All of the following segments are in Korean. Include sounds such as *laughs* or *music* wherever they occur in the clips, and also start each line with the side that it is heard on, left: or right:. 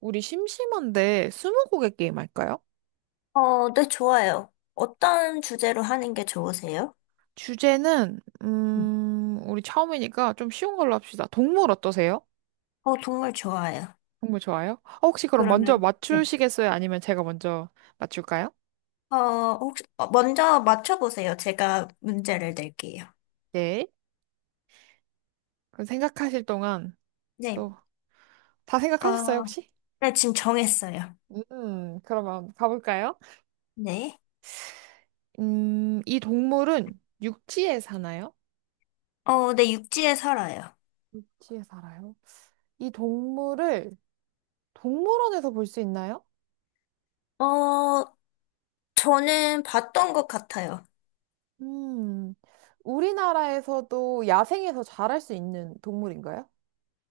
right: 우리 심심한데 스무고개 게임 할까요?
left: 네, 좋아요. 어떤 주제로 하는 게 좋으세요?
right: 주제는
left: 음.
right: 우리 처음이니까 좀 쉬운 걸로 합시다. 동물 어떠세요?
left: 정말 좋아요.
right: 동물 좋아요? 혹시 그럼 먼저
left: 그러면, 네.
right: 맞추시겠어요? 아니면 제가 먼저 맞출까요?
left: 어, 혹시, 먼저 맞춰보세요. 제가 문제를 낼게요.
right: 네. 그럼 생각하실 동안
left: 네.
right: 또 다 생각하셨어요,
left: 어,
right: 혹시?
left: 네, 지금 정했어요.
right: 그러면 가볼까요?
left: 네.
right: 이 동물은 육지에 사나요?
left: 네, 육지에 살아요.
right: 육지에 살아요? 이 동물을 동물원에서 볼 수 있나요?
left: 어, 저는 봤던 것 같아요.
right: 음, 우리나라에서도 야생에서 자랄 수 있는 동물인가요?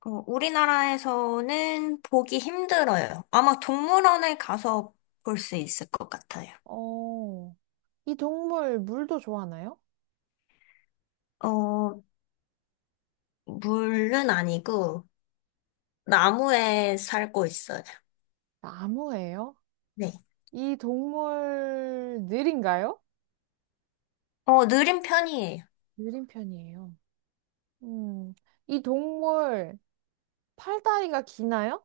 left: 우리나라에서는 보기 힘들어요. 아마 동물원에 가서 볼 수 있을 것 같아요.
right: 어, 이 동물 물도 좋아하나요?
left: 어, 물은 아니고, 나무에 살고 있어요.
right: 나무예요?
left: 네.
right: 이 동물 느린가요?
left: 느린 편이에요.
right: 느린 편이에요. 음, 이 동물 팔다리가 기나요?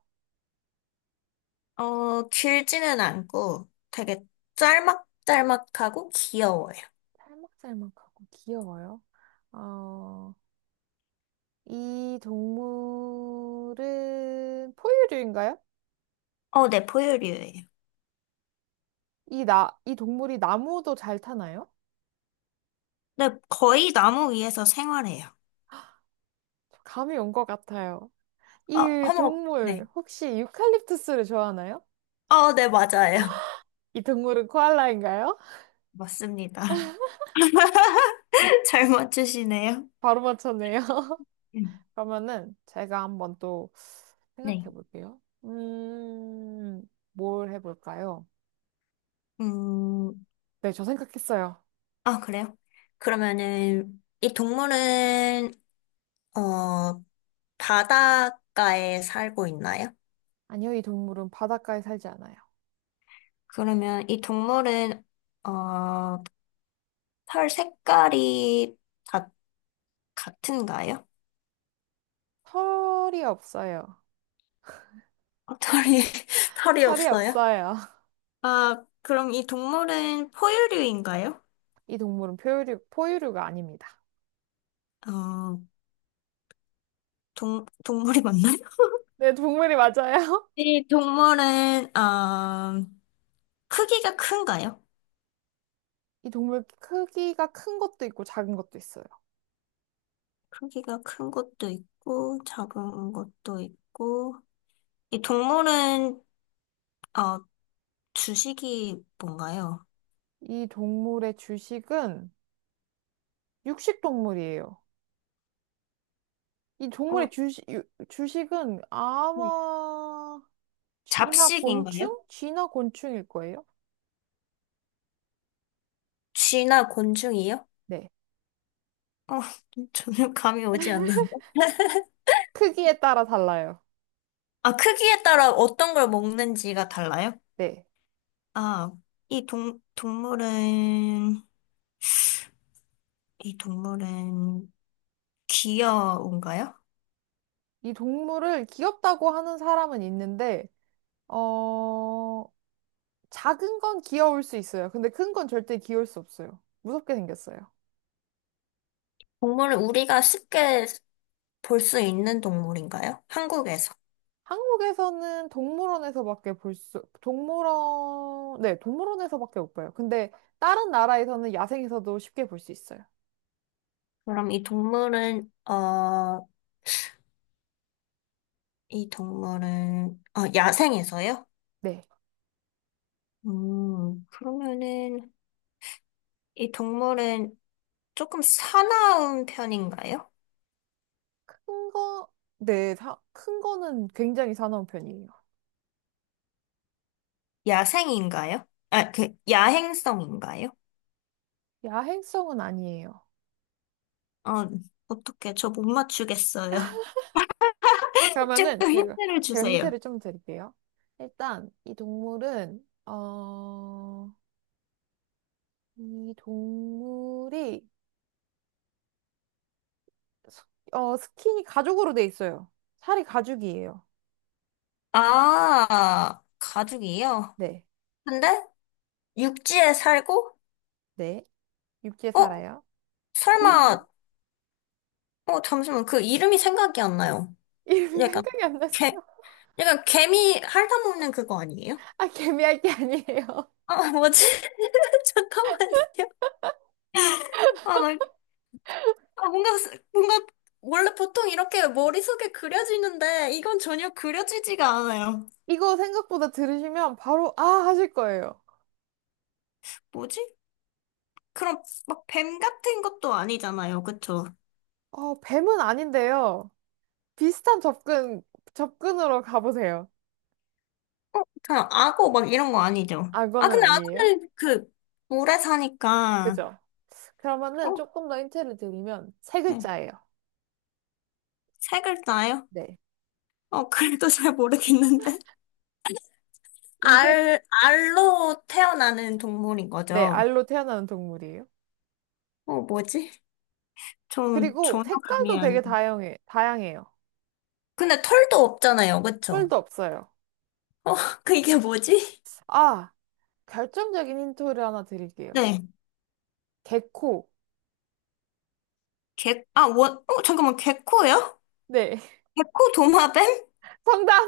left: 길지는 않고 되게 짤막짤막하고 귀여워요.
right: 살막살막하고 귀여워요. 어, 이 동물은 포유류인가요?
left: 네, 포유류예요.
right: 이 동물이 나무도 잘 타나요?
left: 네, 거의 나무 위에서 생활해요.
right: 감이 온 것 같아요. 이
left: 어머,
right: 동물
left: 네.
right: 혹시 유칼립투스를 좋아하나요?
left: 네, 맞아요.
right: 이 동물은 코알라인가요? *laughs*
left: 맞습니다. *laughs* 잘 맞추시네요.
right: 바로 맞췄네요.
left: 음,
right: *laughs* 그러면은 제가 한번 또 생각해
left: 네.
right: 볼게요. 뭘 해볼까요?
left: 음,
right: 네, 저 생각했어요.
left: 아, 그래요? 그러면은, 이 동물은, 어, 바닷가에 살고 있나요?
right: 아니요, 이 동물은 바닷가에 살지 않아요.
left: 그러면 이 동물은, 어, 털 색깔이 다 같은가요?
right: 털이 없어요.
left: 어, 털이, *laughs* 털이
right: 털이
left: 없어요?
right: 없어요. *laughs*
left: 아, 그럼 이 동물은 포유류인가요?
right: 이 동물은 포유류가 아닙니다.
left: 어, 동물이 맞나요? *laughs*
right: 네, 동물이 맞아요.
left: 이 동물은, 크기가 큰가요?
right: *laughs* 이 동물 크기가 큰 것도 있고 작은 것도 있어요.
left: 크기가 큰 것도 있고, 작은 것도 있고, 이 동물은, 어, 주식이 뭔가요?
right: 이 동물의 주식은 육식 동물이에요. 이 동물의
left: 어,
right: 주식은
left: 네.
right: 아마
left: 잡식인가요?
right: 쥐나 곤충일 거예요.
left: 쥐나 곤충이요?
right: 네.
left: 어, *laughs* 전혀 감이 오지 않는다.
right: 크기에 따라 달라요.
left: 아, 크기에 따라 어떤 걸 먹는지가 달라요?
right: 네.
left: 아, 이 동, 동물은, 이 동물은 귀여운가요?
right: 이 동물을 귀엽다고 하는 사람은 있는데, 어, 작은 건 귀여울 수 있어요. 근데 큰 건 절대 귀여울 수 없어요. 무섭게 생겼어요.
left: 동물은 우리가 쉽게 볼 수 있는 동물인가요? 한국에서.
right: 한국에서는 동물원, 네, 동물원에서밖에 못 봐요. 근데 다른 나라에서는 야생에서도 쉽게 볼 수 있어요.
left: 그럼 이 동물은, 야생에서요?
right: 네.
left: 그러면은, 이 동물은 조금 사나운 편인가요?
right: 큰 거, 네, 큰 거는 굉장히 사나운 편이에요.
left: 야생인가요? 아, 야행성인가요?
right: 야행성은 아니에요.
left: 어, 어떻게 저 못 맞추겠어요. *laughs*
right: 그러면은
left: 조금
right: 제가,
left: 힌트를
right: 제가
left: 주세요.
right: 힌트를 좀 드릴게요. 일단, 이 동물은, 어, 이 동물이, 스- 어, 스킨이 가죽으로 돼 있어요. 살이 가죽이에요.
left: 아, 가죽이요?
right: 네,
left: 근데 육지에 살고?
right: 네. 육지에
left: 어?
right: 살아요. 어렵나요?
left: 설마,
right: *laughs*
left: 잠시만, 그 이름이 생각이 안 나요.
right: 이름 이
left: 약간,
right: 생각이 안 나세요?
left: 개,
right: *laughs*
left: 약간 개미 핥아먹는 그거 아니에요?
right: 아, 개미할 게 아니에요. *laughs*
left: 아, 뭐지? *laughs* 잠깐만요. 아, 나, 아, 뭔가, 스- 뭔가, 원래 보통 이렇게 머릿속에 그려지는데, 이건 전혀 그려지지가 않아요.
right: 이거 생각보다 들으시면 바로, 아, 하실 거예요.
left: 뭐지? 그럼 막 뱀 같은 것도 아니잖아요, 그쵸?
right: 어, 뱀은 아닌데요. 비슷한 접근, 접근으로 가보세요.
left: 그냥 악어 막 이런 거 아니죠? 아,
right: 악어는
left: 근데
right: 아니에요?
left: 악어는 그 물에 사니까
right: 그죠?
left: 어,
right: 그러면은 조금 더 힌트를 드리면 세
left: 네.
right: 글자예요.
left: 세 글자예요?
right: 네.
left: *laughs* 그래도 잘 모르겠는데.
right: 이게, 세-
left: 알로 태어나는 동물인
right: 네,
left: 거죠.
right: 알로 태어나는 동물이에요.
left: 뭐지? 저는
right: 그리고
left: 전혀
right: 색깔도
left: 감이 안.
right: 다양해요.
left: 근데 털도 없잖아요, 그쵸?
right: 털도 없어요.
left: 어, *laughs* 이게 뭐지?
right: 아, 결정적인 힌트를 하나 드릴게요.
left: 네.
right: 개코.
left: 아, 잠깐만, 개코예요?
right: 네.
left: 개코 도마뱀?
right: *laughs* 정답,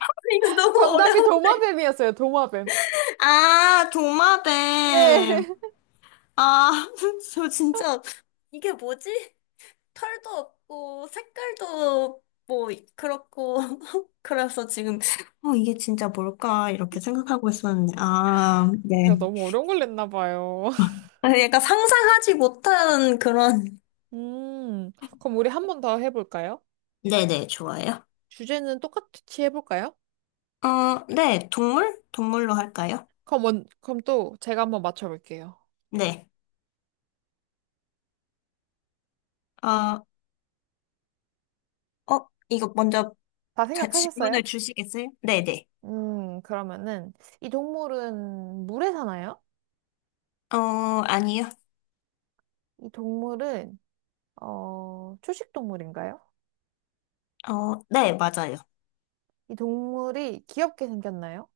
left: *laughs* 이거 너무
right: 정답이
left: 어려운데.
right: 도마뱀이었어요, 도마뱀.
left: 아, 도마뱀.
right: 네. *laughs*
left: 아, *laughs* 저 진짜, 이게 뭐지? 털도 없고, 색깔도 뭐, 그렇고. *laughs* 그래서 지금, 이게 진짜 뭘까? 이렇게 생각하고 있었는데. 아, 네.
right: 제가 너무 어려운 걸 냈나 봐요. *laughs*
left: 아, 약간 상상하지 못한 그런.
right: 음, 그럼 우리 한 번 더 해볼까요?
left: 네네, 좋아요.
right: 주제는 똑같이 해볼까요?
left: 네, 동물? 동물로 할까요?
right: 그럼 또 제가 한번 맞춰볼게요.
left: 네. 어, 이거 먼저
right: 다
left: 질문을
right: 생각하셨어요?
left: 주시겠어요? 네네.
right: 음, 그러면은, 이 동물은 물에 사나요?
left: 어, 아니요.
right: 이 동물은, 초식 동물인가요?
left: 네, 맞아요.
right: 이 동물이 귀엽게 생겼나요?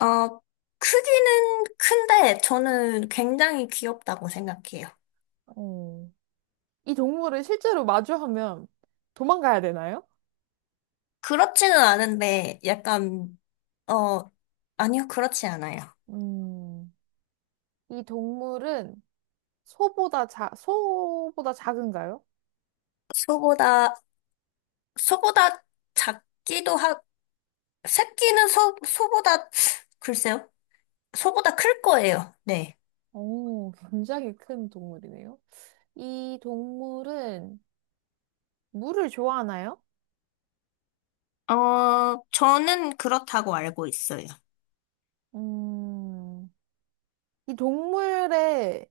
left: 어, 크기는 큰데 저는 굉장히 귀엽다고 생각해요.
right: 음, 이 동물을 실제로 마주하면 도망가야 되나요?
left: 그렇지는 않은데 약간 어 아니요, 그렇지 않아요.
right: 음, 이 동물은 소보다 작은가요?
left: 소보다 소보다 작기도 하 새끼는 소 소보다, 글쎄요, 소보다 클 거예요. 네.
right: 오, 굉장히 큰 동물이네요. 이 동물은 물을 좋아하나요?
left: 저는 그렇다고 알고 있어요.
right: 음, 이 동물의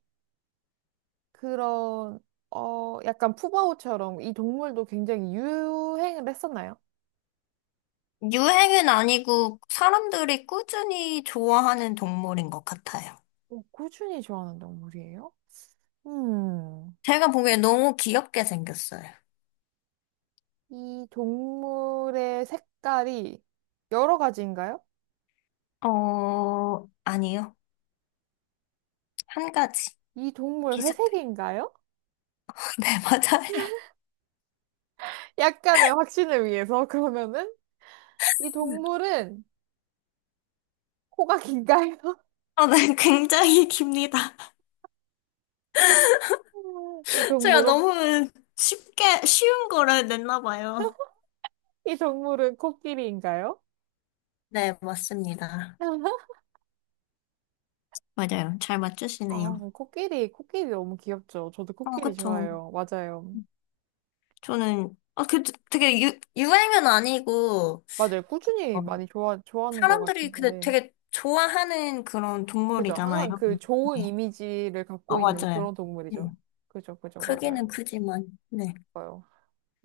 right: 그런, 어, 약간 푸바오처럼 이 동물도 굉장히 유행을 했었나요?
left: 유행은 아니고 사람들이 꾸준히 좋아하는 동물인 것 같아요.
right: 어, 꾸준히 좋아하는 동물이에요? 음,
left: 제가 보기엔 너무 귀엽게 생겼어요.
right: 이 동물의 색깔이 여러 가지인가요?
left: 아니요. 한 가지.
right: 이 동물
left: 비슷해요.
right: 회색인가요?
left: *laughs* 네, 맞아요.
right: 약간의 확신을 위해서 *laughs* 그러면은 이 동물은 코가 긴가요?
left: 네, 굉장히 깁니다.
right: *laughs* 이
left: *laughs* 제가
right: 동물은,
left: 너무 쉽게, 쉬운 거를 냈나 봐요.
right: 이 동물은 코끼리인가요?
left: 네, 맞습니다.
right: *laughs*
left: 맞아요. 잘
right: 아,
left: 맞추시네요.
right: 코끼리 너무 귀엽죠. 저도 코끼리
left: 그쵸.
right: 좋아해요. 맞아요.
left: 저는, 아, 되게 유행은 아니고,
right: 맞아요. 꾸준히
left: 어,
right: 많이 좋아하는 것
left: 사람들이 근데
right: 같으신데.
left: 되게 좋아하는 그런
right: 그죠.
left: 동물이잖아요.
right: 항상 그 좋은
left: 네.
right: 이미지를 갖고 있는
left: 맞아요.
right: 그런
left: 네.
right: 동물이죠. 그죠, 그죠.
left: 크기는
right: 맞아요.
left: 크지만, 네.
right: 좋아요.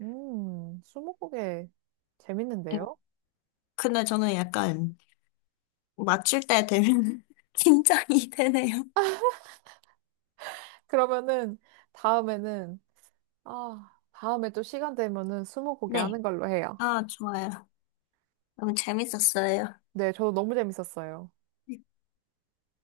right: 스무고개
left: 음,
right: 재밌는데요?
left: 근데 저는 약간 맞출 때 되면. *laughs* 긴장이 되네요.
right: 그러면은 다음에는, 아, 다음에 또 시간 되면은 스무고개
left: 네.
right: 하는 걸로 해요.
left: 아, 좋아요. 너무 재밌었어요.
right: 네, 저도 너무 재밌었어요.